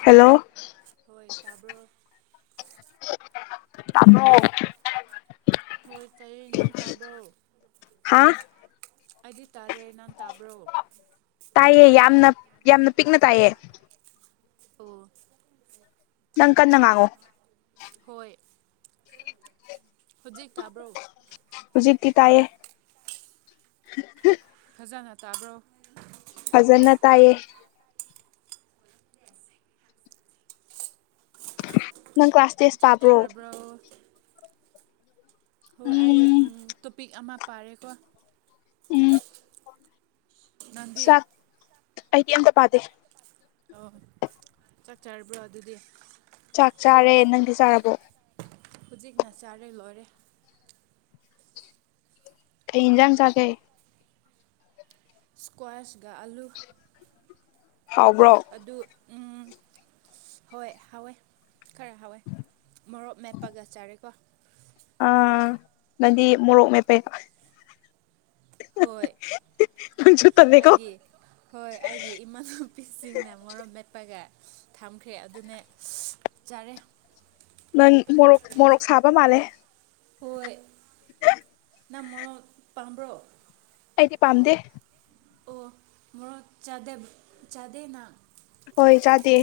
Hello ꯍꯣꯏ ꯇꯥꯕ꯭ꯔꯣ ꯑꯣ ꯍꯣꯏ ꯇꯥꯏꯌꯦ ꯅꯪ ꯇꯥꯕ꯭ꯔꯣ ꯍꯥꯥ ꯑꯩꯗꯤ ꯇꯥꯔꯦ ꯅꯍꯥꯟ ꯇꯥꯕ꯭ꯔꯣ ꯇꯥꯏꯌꯦ ꯌꯥꯝꯅ ꯌꯥꯝꯅ ꯄꯤꯛꯅ ꯇꯥꯏꯌꯦ ꯑꯣ ꯅꯪ ꯀꯟꯅ ꯉꯥꯡꯉꯣ ꯍꯣꯏ [inaudible] ꯍꯧꯖꯤꯛ ꯇꯥꯕ꯭ꯔꯣ ꯍꯧꯖꯤꯗꯤ ꯇꯥꯏꯌꯦ [inaudible] ꯐꯖꯅ ꯇꯥꯕ꯭ꯔꯣ ꯐꯖꯅ ꯇꯥꯏꯌꯦ ꯅꯪ ꯀ ꯆꯥꯛ ꯆꯔꯕ꯭ꯔꯣ ꯍꯣꯏ ꯑꯩ ꯎꯝ ꯇꯣꯄꯤꯛ ꯑꯃ ꯄꯥꯔꯦꯀꯣ ꯎꯝ ꯅꯪꯗꯤ ꯁꯥ ꯑꯩꯗꯤ ꯑꯝꯇ ꯄꯥꯗꯦ꯫ ꯑꯣ ꯆꯠ ꯆꯥꯔꯕ꯭ꯔꯣ ꯑꯗꯨꯗꯤ ꯆꯥꯛ ꯆꯥꯔꯦ ꯅꯪꯗꯤ ꯆꯥꯔꯕꯣ ꯍꯨꯖꯤꯛꯅ ꯆꯥꯔꯦ ꯂꯣꯏꯔꯦ꯫ ꯀꯩ ꯏꯟꯖꯥꯡ ꯆꯥꯒꯩ ꯏꯁ꯭ꯀ꯭ꯋꯥꯁꯒ ꯑꯂꯨ ꯍꯥꯎꯕ꯭ꯔꯣ ꯑꯗꯨ ꯎ ꯍꯣꯏ ꯍꯋꯦ ꯈꯔ ꯍꯥꯎꯋꯦ ꯃꯣꯔꯣꯛ ꯃꯦꯞꯄꯒ ꯆꯥꯔꯦꯀꯣ꯫ ꯑ ꯅꯗꯤ ꯃꯣꯔꯣꯛ ꯃꯦꯄꯦ ꯍꯣꯏ ꯅꯪꯁꯨ ꯇꯜꯂꯦꯀꯣ ꯑꯩꯒꯤ ꯍꯣꯏ ꯑꯩꯒꯤ ꯏꯅꯥꯄꯤꯁꯤꯡꯅ ꯃꯣꯔꯣꯛ ꯃꯦꯠꯄꯒ ꯊꯝꯈ꯭ꯔꯦ ꯑꯗꯨꯅ‌ꯦ ꯆꯥꯔꯦ꯫ ꯅꯪ ꯃꯣꯔꯣꯛ ꯃꯣꯔꯣꯛ ꯁꯥꯕ ꯃꯥꯜꯂꯦ ꯍꯣꯏ ꯅ ꯃꯣꯔꯣꯛ ꯄꯥꯝꯕ꯭ꯔꯣ ꯑꯩꯗꯤ ꯄꯥꯝꯗꯦ ꯑꯣ ꯃꯣꯔꯣꯛ ꯆꯥꯗꯦꯞ ꯆꯥꯗ‌ꯦꯅ꯫ ꯍꯣꯏ ꯆꯥꯗꯦ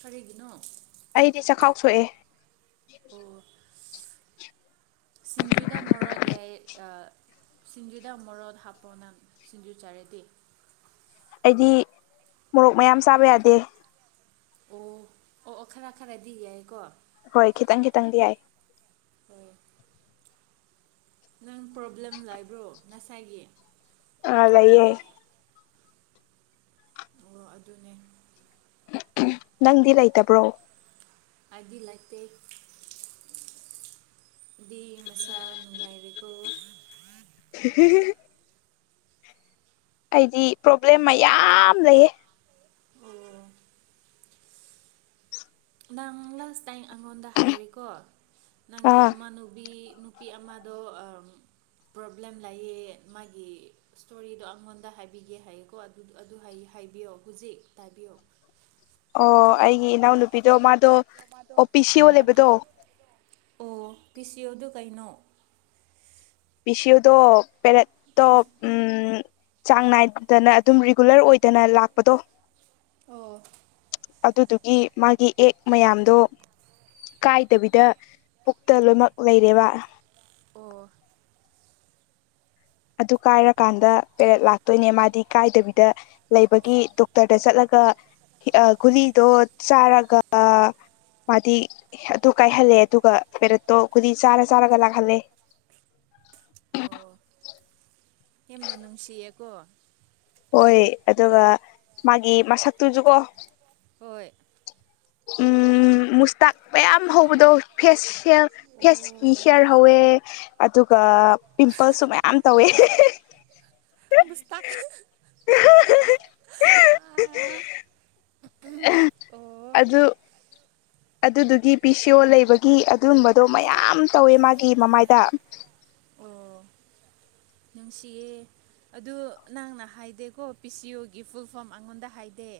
ꯀꯔꯤꯒꯤꯅꯣ꯫ ꯑꯩꯗꯤ ꯆꯈꯥꯎ ꯁꯣꯛꯑꯦ ꯑꯣ ꯁꯤꯡꯖꯨꯗ ꯃꯣꯔꫭꯠ ꯌꯥꯏ ꯑꯥ꯫ ꯁꯤꯡꯖꯨꯗ ꯃꯔꯣꯠ ꯍꯥꯞꯄꯅ ꯁꯤꯡꯖꯨ ꯆꯥꯔꯦꯗꯤꯦ ꯑꯩꯗꯤ ꯃꯣꯔꯣꯛ ꯃꯌꯥꯝ ꯆꯥꯕ ꯌꯥꯗꯦ꯫ ꯑꯣ ꯑꯣ ꯑꯣ ꯈꯔ ꯈꯔꯗꯤ ꯌꯥꯏꯌ‌ꯦꯀꯣ꯫ ꯍꯣꯏ ꯈꯤꯇꯪ ꯈꯤꯇꯪꯗꯤ ꯌꯥꯏ [unintelligible] ꯅꯪ ꯄ꯭ꯔꯣꯕ꯭ꯂꯦꯝ ꯂꯥꯛꯕ꯭ꯔꯣ ꯉꯁꯥꯏꯒꯤ ꯑ ꯂꯩꯌꯦ ꯑꯣ ꯑꯗꯨꯅꯦ ꯅꯪꯗꯤ ꯂꯩꯇꯕ꯭ꯔꯣ ꯑꯥꯏꯗꯤ ꯂꯥꯠꯇ‌ꯦ꯫ ꯗꯤ ꯃꯁꯥ ꯉꯥꯏꯔꯀ [unintelligible] ꯑꯩꯗꯤ ꯄ꯭ꯔꯣꯕ꯭ꯂꯦꯝ ꯃꯌꯥꯝ ꯂꯩꯌꯦ ꯅꯪ ꯂꯥꯁ ꯇꯥꯏꯝ ꯑꯩꯉꯣꯟꯗ ꯍꯥꯏꯔꯤꯀꯣ ꯅꯪꯒꯤ ꯑꯥ ꯏꯃꯥꯟꯅꯨꯕꯤ ꯅꯨꯄꯤ ꯑꯃꯗꯣ ꯄ꯭ꯔꯣꯕ꯭ꯂꯦꯝ ꯂꯌꯦ ꯃꯥꯒꯤ ꯏꯁꯇꯣꯔꯤꯗꯣ ꯑꯩꯉꯣꯟꯗ ꯍꯥꯏꯕꯤꯒꯦ ꯍꯥꯏꯌꯦꯀꯣ ꯍꯥꯏꯕꯤꯌꯣ ꯍꯧꯖꯤꯛ ꯇꯥꯕꯤꯌꯣ ꯑꯣ ꯑꯩꯒꯤ ꯏꯅꯥꯎꯅꯨꯄꯤꯗꯣ ꯃꯥꯗꯣ ꯑꯣ ꯄꯤ ꯁꯤ ꯑꯣ ꯍꯣꯏ ꯂꯩꯕꯗꯣ ꯑꯣ ꯄꯤ ꯁꯤ ꯑꯣ ꯗꫭ ꯀꯩꯅꫭ ꯄꯤꯁꯣꯗ ꯄꯦꯔꯠ ꯇ ꯆꯥꯡ ꯅꯥꯏꯗꯅ ꯑꯗꯨꯝ ꯔꯤꯒꯨꯂꯔ ꯑꯣꯏꯗꯅ ꯂꯥꯛꯄꯗꯣ ꯑꯣ ꯑꯗꯨꯗꯨꯒꯤ ꯃꯥꯒꯤ ꯑꯦꯛ ꯃꯌꯥꯝꯗꯣ ꯀꯥꯏꯗꯕꯤꯗ ꯄꯨꯛꯇ ꯂꯣꯏꯅꯃꯛ ꯂꯩꯔꯦꯕ ꯑꯣ ꯑꯗꯨ ꯀꯥꯏꯔꯛꯀꯥꯟꯗ ꯄꯦꯔꯦꯠ ꯂꯥꯛꯇꯣꯏꯅꯦ ꯃꯥꯗꯤ ꯀꯥꯏꯗꯕꯤꯗ ꯂꯩꯕꯒꯤ ꯗꯣꯛꯇꯔꯗ ꯆꯠꯂꯒ ꯒꯨꯂꯤꯗꯣ ꯆꯥꯔꯒ ꯃꯥꯗꯤ ꯑꯗꯨ ꯀꯥꯏꯍꯜꯂꯦ ꯑꯗꯨꯒ ꯄꯦꯔꯠꯇꯣ ꯀꯨꯗꯤ ꯆꯥꯔ ꯆꯥꯔꯒ ꯂꯥꯛꯍꯜꯂꯦ ꯑꯣ ꯌꯥꯝꯅ ꯅꯨꯡꯁꯤꯌꯦ ꯀꯣ ꯍꯣꯏ ꯑꯗꯨꯒ ꯃꯥꯒꯤ ꯃꯁꯛꯇꯨꯖ ꯀꯣ ꯍꯣꯏ ꯎꯝ ꯃꯨꯁꯇꯥꯛ ꯃꯌꯥꯝ ꯍꯧꯕꯗꯣ ꯐꯦꯁ ꯐꯦꯁꯀꯤ ꯑꯣ ꯍꯤꯌꯥꯔ ꯍꯧꯋꯦ ꯑꯗꯨꯒ ꯄꯤꯝꯄꯜꯁꯨ ꯃꯌꯥꯝ ꯇꯧꯋꯦ ꯃꯨꯁꯇꯥꯛ [unintelligible] ꯑꯦ ꯑꯣ ꯑꯗꯨ ꯑꯗꯨꯗꯨꯒꯤ ꯄꯤ ꯁꯤ ꯑꯣ ꯂꯩꯕꯒꯤ ꯑꯗꯨꯝꯕꯗꯣ ꯃꯌꯥꯝ ꯇꯧꯋꯦ ꯃꯥꯒꯤ ꯃꯃꯥꯏꯗ ꯅꯨꯡꯁꯤꯌꯦ ꯑꯗꯨ ꯅꯪꯅ ꯍꯥꯏꯗꯦꯀꯣ ꯄꯤ ꯁꯤꯌꯨꯒꯤ ꯐꯨꯜ ꯐꯣꯝ ꯑꯩꯉꯣꯟꯗ ꯍꯥꯏꯗꯦ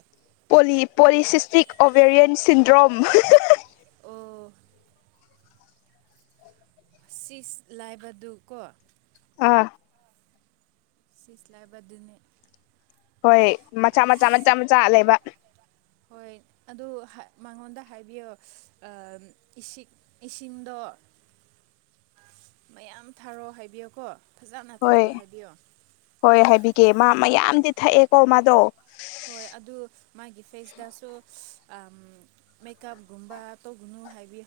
ꯄꯣꯂꯤ ꯄꯣꯂꯤꯁꯤꯁꯇꯤꯛ ꯑꯣꯕꯦꯔꯤꯌꯦꯟ ꯁꯤꯟꯗ꯭ꯔꯣꯝ ꯑꯣ ꯁꯤꯁ ꯂꯥꯏꯕꯗꯨ ꯀꯣ ꯑꯥ ꯁꯤꯁꯂꯥꯏꯕꯗꯤꯅꯤ ꯍꯣꯏ ꯃꯆꯥ ꯃꯆꯥ ꯃꯆꯥ ꯃꯆꯥ ꯂꯩꯕ ꯍꯣꯏ ꯑꯗꯨ ꯃꯉꯣꯟꯗ ꯍꯥꯏꯕꯤꯌꯣ ꯑꯥ ꯏꯁꯤꯡ ꯏꯁꯤꯡꯗꯣ [inaudible] ꯃꯌꯥꯝ ꯊꯥꯔꯣ ꯍꯥꯏꯕꯤꯌꯣꯀꯣ ꯐꯖꯅ ꯍꯣꯏ ꯊꯥꯔꯣ ꯍꯥꯏꯕꯤꯌꯣ ꯍꯣꯏ ꯍꯥꯏꯕꯤꯒꯦ ꯃꯥ ꯃꯌꯥꯝꯗꯤ ꯊꯛꯑꯦꯀꯣ ꯃꯥꯗꯣ ꯍꯣꯏ ꯑꯗꯨ ꯃꯥꯒꯤ ꯐꯦꯁꯇꯁꯨ ꯑꯥꯝ ꯃꯦꯀꯞꯒꯨꯝꯕ ꯇꯧꯒꯅꯨ ꯍꯥꯏꯕꯤꯌꯨ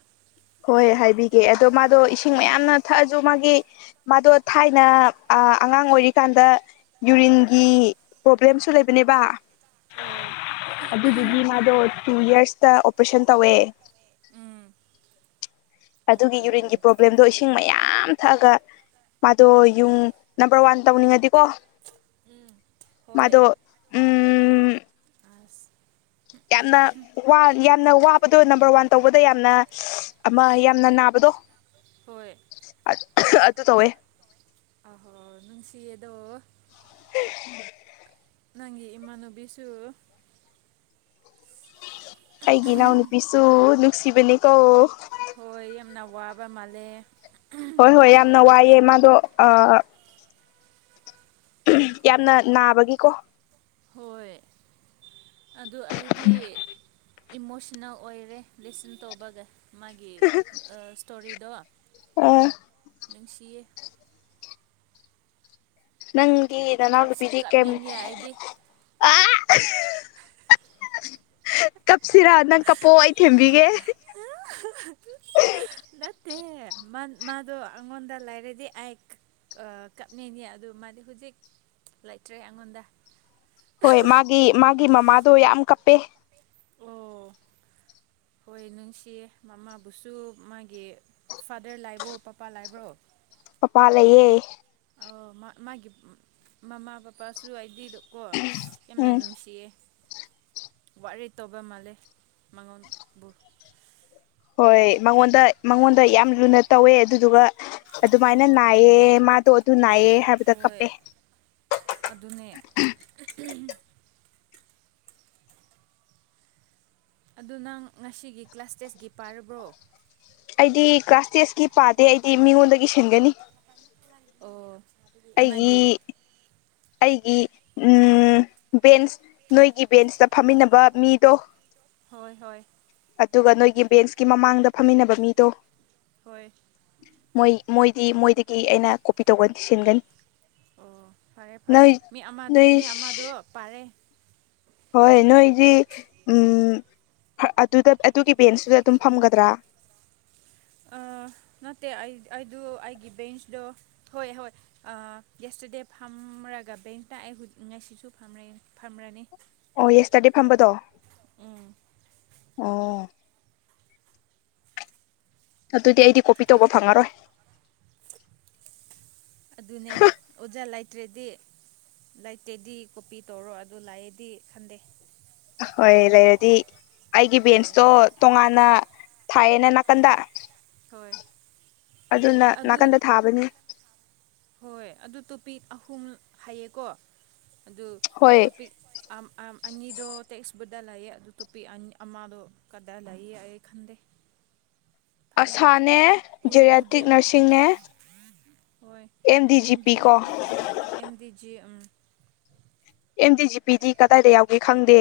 ꯍꯣꯏ ꯍꯥꯏꯕꯤꯒꯦ ꯑꯗꯣ ꯃꯥꯗꯣ ꯏꯁꯤꯡ ꯍꯣꯏ ꯃꯌꯥꯝꯅ ꯊꯛꯑꯁꯨ ꯃꯥꯒꯤ ꯃꯥꯗꯣ ꯊꯥꯏꯅ ꯑꯥ ꯑꯉꯥꯡ ꯑꯣꯏꯔꯤꯀꯥꯟꯗ ꯌꯨꯔꯤꯟꯒꯤ ꯄ꯭ꯔꯣꯕ꯭ꯂꯦꯝꯁꯨ ꯂꯩꯕꯅꯦꯕ ꯑꯣ ꯑꯗꯨꯗꯨꯒꯤ ꯃꯥꯗꯣ ꯇꯨ ꯌꯔꯁꯇ ꯑꯣꯄꯔꯦꯁꯟ ꯇꯧꯋꯦ ꯎꯝ ꯑꯗꯨꯒꯤ ꯌꯨꯔꯤꯟꯒꯤ ꯑꯣꯍꯣ ꯄ꯭ꯔꯣꯕ꯭ꯂꯦꯝꯗꯣ ꯏꯁꯤꯡ ꯃꯌꯥꯝ ꯊꯛꯑꯒ ꯃꯥꯗꯣ ꯌꯨꯡ ꯅꯝꯕꯔ ꯋꯥꯟ ꯇꯧꯅꯤꯡꯉꯗꯤꯀꯣ ꯍꯣꯏ ꯃꯥꯗꯣ ꯎꯝ ꯑꯁ ꯌꯥꯝꯅ ꯌꯥꯝꯅ ꯋꯥꯕꯗꯣ ꯅꯝꯕꯔ ꯋꯥꯟ ꯇꯧꯕꯗ ꯌꯥꯝꯅ ꯑꯃ ꯌꯥꯝꯅ ꯅꯥꯕꯗꯣ ꯍꯣꯏ ꯑꯗꯨ ꯇꯧꯋꯦ ꯑ ꯅꯨꯡꯁꯤ ꯑꯗꯣ ꯫ ꯅꯪꯒꯤ ꯏꯃꯥꯅꯕꯤꯁꯨ꯫ ꯑꯩꯒꯤ ꯏꯅꯥꯎꯅꯨꯄꯤꯁꯨ ꯅꯨꯡꯁꯤꯕꯅꯦꯀꯣ꯫ ꯍꯣꯏ ꯌꯥꯝꯅ ꯋꯥꯕ ꯃꯥꯜꯂꯦ꯫ ꯍꯣꯏ ꯍꯣꯏ ꯌꯥꯝꯅ ꯋꯥꯏꯑꯦ ꯃꯥꯗꯣ ꯑꯥ꯫ ꯌꯥꯝꯅ ꯅꯥꯕꯒꯤꯀꯣ ꯍꯣꯏ꯫ ꯑꯗꯨ ꯑꯩꯗꯤ ꯏꯃꯣꯁꯟꯅꯜ ꯑꯣꯏꯔꯦ ꯂꯤꯁꯟ ꯇꯧꯕꯒ ꯃꯥꯒꯤ ꯏꯁꯇꯣꯔꯤꯗꯣ ꯑꯥ ꯅꯨꯡꯁꯤꯌꯦ꯫ ꯅꯪꯒꯤ ꯀꯥꯞꯁꯨ ꯅꯅꯧꯎꯕꯤꯗꯤ ꯀꯦꯝ ꯀꯥꯞꯅꯤꯡꯉꯦ ꯑꯩꯗꯤ ꯑ ꯀꯞꯁꯤꯔꯥ ꯅꯪ ꯀꯞꯄꯣ ꯑꯩ ꯊꯦꯝꯕꯤꯒꯦ ꯅꯠꯇꯦ ꯑꯦ ꯃꯥꯗꯣ ꯑꯩꯉꯣꯟꯗ ꯂꯥꯏꯔꯗꯤ ꯑꯩꯛ ꯀꯞꯅꯤꯡꯉꯦ ꯑꯗꯨ ꯃꯥꯗꯤ ꯍꯧꯖꯤꯛ ꯂꯩꯇ꯭ꯔꯦ ꯑꯩꯉꯣꯟꯗ ꯍꯣꯏ ꯃꯥꯒꯤ ꯃꯥꯒꯤ ꯃꯃꯥꯗꯣ ꯌꯥꯝ ꯀꯞꯄꯦ ꯑꯣ ꯍꯣꯏ ꯅꯨꯡꯁꯤꯌꯦ ꯃꯃꯥꯕꯨꯁꯨ ꯃꯥꯒꯤ ꯐꯥꯗꯔ ꯂꯥꯏꯕ꯭ꯔꯣ ꯄꯄꯥ ꯂꯥꯏꯕ꯭ꯔꯣ ꯄꯄꯥ ꯂꯩꯌꯦ ꯑꯣ ꯃꯥꯒꯤ ꯃꯃꯥ ꯄꯄꯥꯁꯨ ꯍꯥꯏꯗꯤꯗꯣ ꯀꯣ ꯌꯥꯝꯅ ꯎꯝ ꯅꯨꯡꯁꯤꯌꯦ ꯋꯥꯔꯤ ꯇꯧꯕ ꯃꯥꯜꯂꯦ ꯃꯉꯣꯟꯕꯨ ꯍꯣꯏ ꯃꯉꯣꯟꯗ ꯃꯉꯣꯟꯗ ꯌꯥꯝ ꯂꯨꯅ ꯇꯧꯋꯦ ꯑꯗꯨꯗꯨꯒ ꯑꯗꯨꯃꯥꯏꯅ ꯑꯣ ꯅꯥꯏꯌꯦꯦ ꯃꯥꯗꯣ ꯑꯗꯨ ꯅꯥꯏꯌꯦꯦ ꯍꯥꯏꯕꯗ ꯍꯣꯏ ꯀꯞꯄꯦ ꯑꯗꯨꯅꯦ ꯑꯗꯨ ꯅꯪ ꯉꯁꯤꯒꯤ ꯀ꯭ꯂꯥꯁ ꯇꯦꯁꯀꯤ ꯄꯥꯔꯕ꯭ꯔꯣ ꯑꯩꯗꯤ ꯀ꯭ꯂꯥꯁ ꯇꯦꯁꯀꯤ ꯄꯥꯗꯦ ꯑꯩꯗꯤ ꯃꯤꯉꯣꯟꯗꯒꯤ ꯁꯤꯟꯒꯅꯤ ꯑꯣ ꯀꯅꯥꯒꯤ ꯑꯩꯒꯤ ꯑꯩꯒꯤ ꯕꯦꯟꯁ ꯅꯣꯏꯒꯤ ꯕꯦꯟꯁꯇ ꯐꯝꯃꯤꯟꯅꯕ ꯃꯤꯗꯣ ꯍꯣꯏ ꯍꯣꯏ ꯑꯗꯨꯒ ꯅꯣꯏꯒꯤ ꯕꯦꯟꯁꯀꯤ ꯃꯃꯥꯡꯗ ꯐꯝꯃꯤꯟꯅꯕ ꯃꯤꯗꯣ ꯍꯣꯏ ꯃꯣꯏ ꯃꯣꯏꯗꯤ ꯃꯣꯏꯗꯒꯤ ꯑꯩꯅ ꯀꯣꯄꯤ ꯇꯧꯒ ꯁꯤꯟꯒꯅꯤ ꯑꯣ ꯐꯔꯦ ꯐꯔꯦ ꯅꯣꯏ ꯃꯤ ꯑꯃ ꯅꯣꯏ ꯃꯤ ꯑꯃꯗꯣ ꯄꯥꯔꯦ ꯍꯣꯏ ꯅꯣꯏꯗꯤ ꯑꯗꯨꯗ ꯑꯗꯨꯒꯤ ꯕꯦꯟꯁꯇꯨꯗ ꯑꯗꯨꯝ ꯐꯝꯒꯗ꯭ꯔꯥ ꯅꯠꯇꯦ ꯑꯩ ꯑꯩꯗ ꯑꯩꯒꯤ ꯕꯦꯟꯁꯗꯣ ꯍꯣꯏ ꯍꯣꯏ ꯑꯥ ꯌꯦꯁꯇꯔꯗꯦ ꯐꯝꯔꯒ ꯕꯦꯡꯇ ꯑꯩ ꯉꯁꯤꯁꯨ ꯐꯝ ꯐꯝꯔꯅꯤ ꯑꯣ ꯌꯦꯁꯇꯗꯤ ꯐꯝꯕꯗꯣ ꯎꯝ ꯑꯣ ꯑꯗꯨꯗꯤ ꯑꯩꯗꯤ ꯀꯣꯄꯤ ꯇꯧꯕ ꯐꯪꯉꯔꯣꯏ ꯑꯗꯨꯅꯦ ꯑꯣꯖꯥ ꯂꯩꯇ꯭ꯔꯗꯤ ꯂꯩꯇꯦꯗꯤ ꯀꯣꯄꯤ ꯇꯧꯔꯣ ꯑꯗꯨ ꯂꯥꯛꯑꯦꯗꯤ ꯈꯟꯗꯦ ꯍꯣꯏ ꯂꯩꯔꯗꯤ ꯑꯩꯒꯤ ꯍꯣꯏ ꯕꯦꯟꯁꯇꯣ ꯇꯣꯉꯥꯟꯅ ꯊꯥꯏꯌꯦꯅ ꯅꯥꯀꯟꯗ ꯍꯣꯏ ꯑꯗꯨꯅ ꯑꯗꯨ ꯅꯥꯀꯟꯗ ꯊꯥꯕꯅꯤ ꯍꯣꯏ ꯑꯗꯨ ꯇꯣꯄꯤꯛ ꯑꯍꯨꯝ ꯍꯥꯏꯌꯦꯀꯣ ꯑꯗꯨ ꯍꯣꯏ ꯇꯣꯄꯤꯛ ꯑ ꯑ ꯑꯅꯤꯗ ꯇꯦ ꯏꯁꯄꯗꯥ ꯂꯥꯏꯑ ꯑꯗꯨ ꯇꯨꯄꯤꯗ ꯀꯗꯥ ꯂꯥꯏꯑꯦ ꯈꯟꯗ [inaudible] ꯑꯁꯥꯅꯦ ꯎ ꯎꯗꯦ ꯖꯦꯔꯌꯥꯇꯤꯛ ꯅꯔꯁꯤꯡꯅꯦ M D G P MD ꯀꯣ ꯑꯦꯝꯗꯤꯖꯤ ꯑꯦꯝ ꯗꯤ ꯖꯤ ꯄꯤꯗꯤ ꯀꯗꯥꯏꯗ ꯌꯥꯎꯒꯦ ꯈꯪꯗꯦ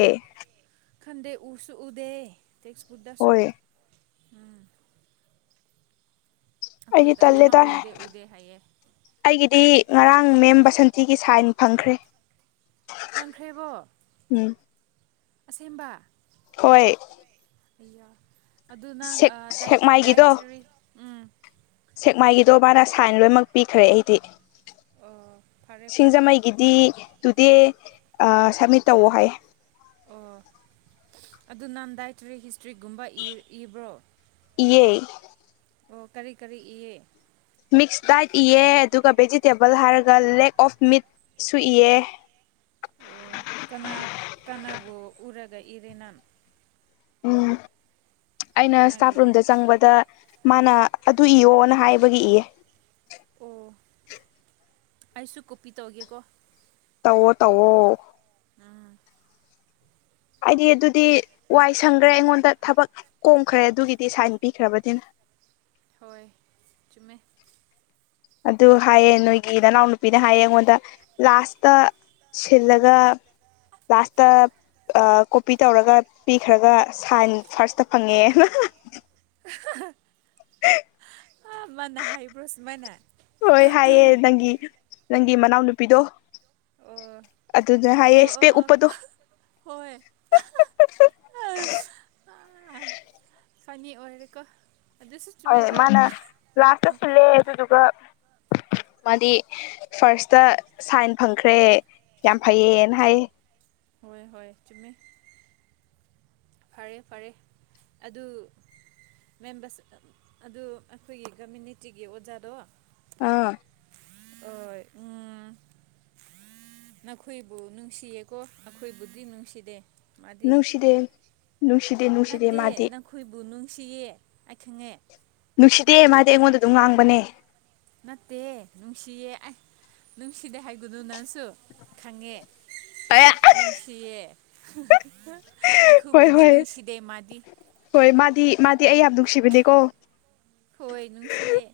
ꯈꯟꯗꯦ ꯎꯁꯨ ꯎꯗꯦ ꯇꯦꯛꯁꯄꯨꯠꯗꯁꯨ ꯍꯣꯏ ꯑꯩꯈꯣꯏ ꯑꯩꯗꯤ ꯂꯣꯏꯅꯃꯛ ꯇꯜꯂꯦꯗ ꯎꯗꯦ ꯎꯗꯦ ꯍꯥꯏꯌꯦ ꯑꯩꯒꯤꯗꯤ ꯉꯔꯥꯡ ꯃꯦꯝ ꯕꯁꯟꯇꯤꯒꯤ ꯁꯥꯏꯟ ꯐꯪꯈ꯭ꯔꯦ ꯐꯪꯈ꯭ꯔꯦꯕꯣ ꯎꯝ ꯑꯁꯦꯡꯕ ꯍꯣꯏ ꯌꯣ ꯑꯗꯨ ꯅꯪ ꯁꯦꯛ ꯁꯦꯛꯃꯥꯏꯒꯤꯗꯣ ꯗꯥꯏꯇꯔꯤ ꯎꯝ ꯁꯦꯛꯃꯥꯏꯒꯤꯗꯣ ꯕꯥꯅ ꯁꯥꯏꯟ ꯂꯣꯏꯅꯃꯛ ꯄꯤꯈ꯭ꯔꯦ ꯑꯩꯗꯤ ꯑꯣ ꯐꯔꯦ ꯐꯔꯦ ꯒꯤꯗꯤ ꯇꯨꯗꯦ ꯁꯞꯃꯤꯠ ꯇꯧꯑꯣ ꯍꯥꯏ ꯑꯣ ꯑꯗꯨ ꯅꯥꯟꯗꯥꯏꯇꯔꯤ ꯍꯤꯁꯇ꯭ꯔꯤꯒꯨꯝꯕ ꯏꯕ꯭ꯔꯣ ꯑꯦꯏ ꯑꯣ ꯀꯔꯤ ꯀꯔꯤ ꯏꯌꯦ ꯃꯤꯛꯁ ꯗꯥꯏꯠ ꯏꯌꯦ ꯑꯗꯨꯒ ꯚꯦꯖꯤꯇꯦꯕꯜ ꯍꯥꯏꯔꯒ ꯂꯦꯛ ꯑꯣꯐ ꯃꯤꯠꯁꯨ ꯏꯌꯦ ꯑꯣ ꯀꯅꯥ ꯀꯅꯥꯕꯨ ꯎꯔꯒ ꯏꯔꯦꯅꯥꯥꯟ ꯎꯝ ꯑꯩꯅ ꯏꯁꯇꯥꯐ ꯀꯅꯥꯒꯤ ꯔꯨꯝꯗ ꯆꯪꯕꯗ ꯃꯥꯅ ꯑꯗꯨ ꯏꯌꯣꯅ ꯍꯥꯏꯕꯒꯤ ꯏꯌꯦ ꯑꯣ ꯑꯩꯁꯨ ꯀꯣꯄꯤ ꯇꯧꯒꯦꯀꯣ ꯇꯧꯋꯣ ꯇꯧꯋꯣ ꯎꯝ ꯍꯥꯏꯗꯤ ꯑꯗꯨꯗꯤ ꯋꯥꯏ ꯁꯪꯈ꯭ꯔꯦ ꯑꯩꯉꯣꯟꯗ ꯊꯕꯛ ꯀꯣꯝꯈ꯭ꯔꯦ ꯑꯗꯨꯒꯤꯗꯤ ꯁꯨꯃꯥꯏꯟ ꯄꯤꯈ꯭ꯔꯕꯅꯤꯅ ꯍꯣꯏ ꯆꯨꯝꯃꯦ ꯑꯗꯨ ꯍꯥꯏꯌꯦꯦ ꯅꯣꯏꯒꯤ ꯅꯅꯥꯎꯅꯨꯄꯤꯅ ꯍꯥꯏꯌꯦ ꯑꯩꯉꯣꯟꯗ ꯂꯥꯁꯇ ꯁꯤꯜꯂꯒ ꯂꯥꯁꯇ ꯀꯣꯄꯤ ꯇꯧꯔꯒ ꯄꯤꯈ꯭ꯔꯒ ꯁꯥꯏꯟ ꯐꯥꯔꯁꯇ ꯐꯪꯉꯦꯅ [unintelligible] ꯍꯥ ꯃꯥꯟꯅ ꯍꯥꯏꯕ꯭ꯔꯣꯁꯨ ꯃꯥꯏꯅ ꯍꯥꯏꯒꯤ ꯅꯪꯒꯤ ꯃꯅꯥꯎꯅꯨꯄꯤꯗꯣ ꯑꯣ ꯑꯗꯨꯅ ꯑꯣ ꯍꯥꯏꯌꯦꯁꯄꯦ ꯑꯣ ꯑꯣ ꯎꯄꯗꯣ ꯍꯣꯏ ꯑꯁ ꯑꯥ ꯐꯅꯤ ꯑꯣꯏꯔꯦꯀꯣ ꯑꯗꯨꯁꯨ ꯍ ꯆꯨꯝꯃꯦꯀꯣ ꯃꯥꯅ ꯂꯥꯁꯇꯁꯨ ꯂꯩ ꯑꯗꯨꯗꯨꯒ ꯃꯥꯗꯤ ꯐꯥꯔꯁꯇ ꯁꯥꯏꯟ ꯐꯪꯈ꯭ꯔꯦ ꯌꯥꯝ ꯐꯩꯌꯦꯅ ꯍꯥꯏꯌꯦ ꯍꯣꯏ ꯍꯣꯏ ꯆꯨꯝꯃꯦ ꯐꯔꯦ ꯐꯔꯦ ꯑꯗꯨ ꯃꯦꯝꯕꯔꯁꯤ ꯑꯗꯨ ꯑꯩꯈꯣꯏꯒꯤ ꯀꯝꯃꯌꯨꯅꯤꯇꯤꯒꯤ ꯑꯣꯖꯥꯗꯣ ꯑꯥ ꯍꯣꯢ ꯎꯝ ꯅꯈꯣꯏꯕꯨ ꯅꯨꯡꯁꯤꯌꯦꯀꯣ ꯑꯩꯈꯣꯏꯕꯨꯗꯤ ꯅꯨꯡꯁꯤꯗꯦ ꯃꯥꯗꯤ ꯅꯨꯡꯁꯤꯗꯦ ꯅꯨꯡꯁꯤꯗꯦ ꯅꯨꯡꯁꯤꯗꯦ ꯅꯠꯇꯦ ꯃꯥꯗꯤ ꯅꯈꯣꯏꯕꯨ ꯅꯨꯡꯁꯤꯌꯦ ꯑꯩ ꯈꯪꯉꯦ ꯅꯨꯡꯁꯤꯗꯦ ꯃꯥꯗꯤ ꯑꯩꯉꯣꯟꯗ ꯑꯗꯨꯝ ꯉꯥꯡꯕꯅꯦ ꯅꯠꯇꯦ ꯅꯨꯡꯁꯤꯌꯦ ꯑꯩ ꯅꯨꯡꯁꯤꯗꯦ ꯍꯥꯏꯒꯨꯅꯨ ꯅꯪꯁꯨ ꯈꯪꯉꯦ [unintelligible] ꯅꯨꯡꯁꯤꯌꯦ ꯍꯣꯏ ꯑꯩꯈꯣꯏꯕꯨꯗꯤ ꯍꯣꯏ ꯅꯨꯡꯁꯤꯗꯦ ꯃꯥꯗꯤ ꯍꯣꯏ ꯃꯥꯗꯤ ꯃꯥꯗꯤ ꯑꯩ ꯌꯥꯝ ꯅꯨꯡꯁꯤꯕꯅꯦꯀꯣ ꯍꯣꯏ ꯅꯨꯡꯁꯤꯌꯦ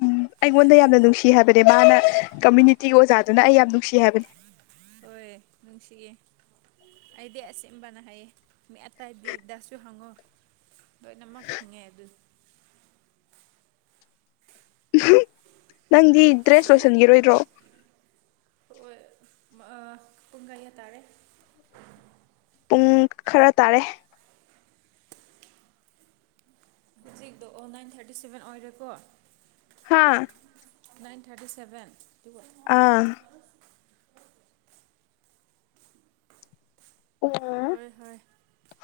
ꯎꯝ ꯑꯩꯉꯣꯟꯗ ꯌꯥꯝꯅ ꯅꯨꯡꯁꯤ ꯍꯥꯏꯕꯅꯦ ꯃꯥꯅ ꯀꯝꯃꯌꯨꯅꯤꯇꯤꯒꯤ ꯑꯣꯖꯥꯗꯨꯅ ꯑꯩ ꯌꯥꯝ ꯅꯨꯡꯁꯤ ꯍꯥꯏꯕꯅꯦ ꯍꯣꯏ ꯅꯨꯡꯁꯤꯌꯦ ꯑꯩꯗꯤ ꯑꯁꯦꯡꯕꯅ ꯍꯥꯏꯌꯦ ꯃꯤ ꯑꯥꯏꯇꯩꯗꯁꯨ ꯍꯪꯉꯨ ꯂꯣꯏꯅꯃꯛ ꯈꯪꯉꯦ ꯑꯗꯨ ꯅꯪꯗꯤ ꯗ꯭ꯔꯦꯁ ꯂꯣꯏꯁꯤꯟꯈꯤꯔꯣꯏꯗ꯭ꯔꯣ ꯍꯣꯏ [unintelligible] ꯄꯨꯡ ꯀꯌꯥ ꯇꯥꯥꯔꯦ ꯄꯨꯡ ꯈꯔ ꯇꯥꯔꯦ ꯍꯧꯖꯤꯛꯇꯣ ꯑꯣ ꯅꯥꯏꯟ ꯊꯥꯔꯇꯤ ꯁꯚꯦꯟ ꯑꯣꯏꯔꯦꯀꯣ ꯍꯥꯥ ꯅꯥꯏꯟ ꯊꯥꯔꯇꯤ ꯁꯚꯦꯟ ꯑꯥ [unintelligible] ꯍꯣꯏ ꯍꯣꯏ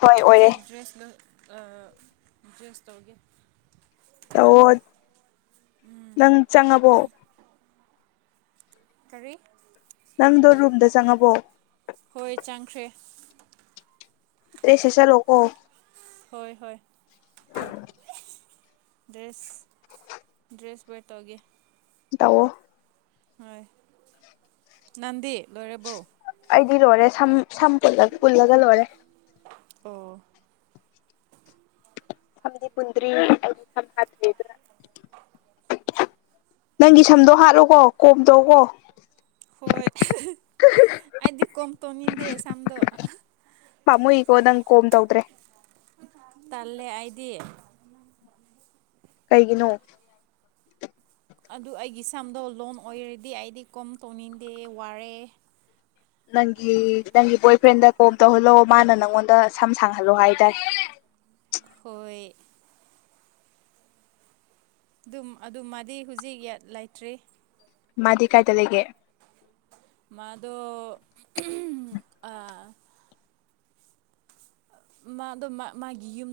ꯍꯣꯏ ꯑꯣꯏꯔꯦ ꯍꯧꯖꯤꯛ ꯗ꯭ꯔꯦꯁꯅ ꯑ ꯗ꯭ꯔꯦꯁ ꯇꯧꯒꯦ ꯇꯧꯑꯣ ꯅꯪ ꯆꯪꯉꯕꯣ ꯀꯔꯤ ꯅꯪꯗꯣ ꯔꯨꯝꯗ ꯆꯪꯉꯕꯣ ꯍꯣꯏ ꯆꯪꯈ꯭ꯔꯦ ꯇ꯭ꯔꯦꯁ ꯁꯦꯆꯟꯂꯣꯛꯣ ꯍꯣꯏ ꯍꯣꯏ [unintelligible] ꯗ꯭ꯔꯦꯁ ꯗ꯭ꯔꯦꯁ ꯋꯦꯔ ꯇꯧꯒꯦ ꯇꯑꯣ ꯍꯣꯏ ꯅꯪꯗꯤ ꯂꯣꯏꯔꯕꯣ ꯑꯩꯗꯤ ꯂꯣꯏꯔꯦ ꯁꯝ ꯁꯝꯂ ꯄꯨꯜꯂꯒ ꯂꯣꯏꯔꯦ ꯑꯣ ꯁꯝꯗꯤ ꯄꯨꯟꯗ꯭ꯔꯤ [unintelligible] ꯅꯪꯒꯤ ꯁꯝꯗꯣ ꯍꯥꯠꯂꯣꯀꯣ ꯀꯣꯝ ꯇꯧꯑꯣꯀꯣ ꯍꯣꯏ [unintelligible] ꯑꯩꯗꯤ ꯀꯣꯝ ꯇꯧꯅꯤꯡꯗꯦ ꯁꯝꯗꯣ ꯄꯥꯃꯨꯣꯏꯀꯣ ꯅꯪ ꯀꯣꯝ ꯇꯧꯗ꯭ꯔꯦ [unintelligible] ꯇꯜꯂꯦ ꯑꯩꯗꯤ ꯀꯩꯒꯤꯅꯣ ꯑꯗꯨ ꯑꯩꯒꯤ ꯏꯁꯝꯗꯣ ꯂꯣꯟ ꯑꯣꯏꯔꯗꯤ ꯑꯩꯗꯤ ꯀꯣꯝ ꯇꯧꯅꯤꯡꯗꯦ ꯋꯥꯔꯦ ꯅꯪꯒꯤ ꯅꯪꯒꯤ ꯕꯣꯏ ꯐ꯭ꯔꯦꯟꯗ ꯀꯣꯝ ꯇꯧꯍꯜꯂꯣ ꯃꯥꯅ ꯅꯪꯉꯣꯟꯗ ꯁꯝ ꯁꯥꯡꯍꯜꯂꯣ ꯍꯥꯏꯗꯥꯏ ꯍꯣꯏ ꯑꯗꯨꯝ ꯑꯗꯨꯃꯥꯗꯤ ꯍꯧꯖꯤꯛ ꯂꯩꯇ꯭ꯔꯤ ꯃꯥꯗꯤ ꯀꯥꯏꯗ ꯂꯩꯒꯦ ꯃꯥꯗꯣ ꯑꯥ ꯃꯥꯗꯣ ꯃꯥꯒꯤ ꯌꯨꯝ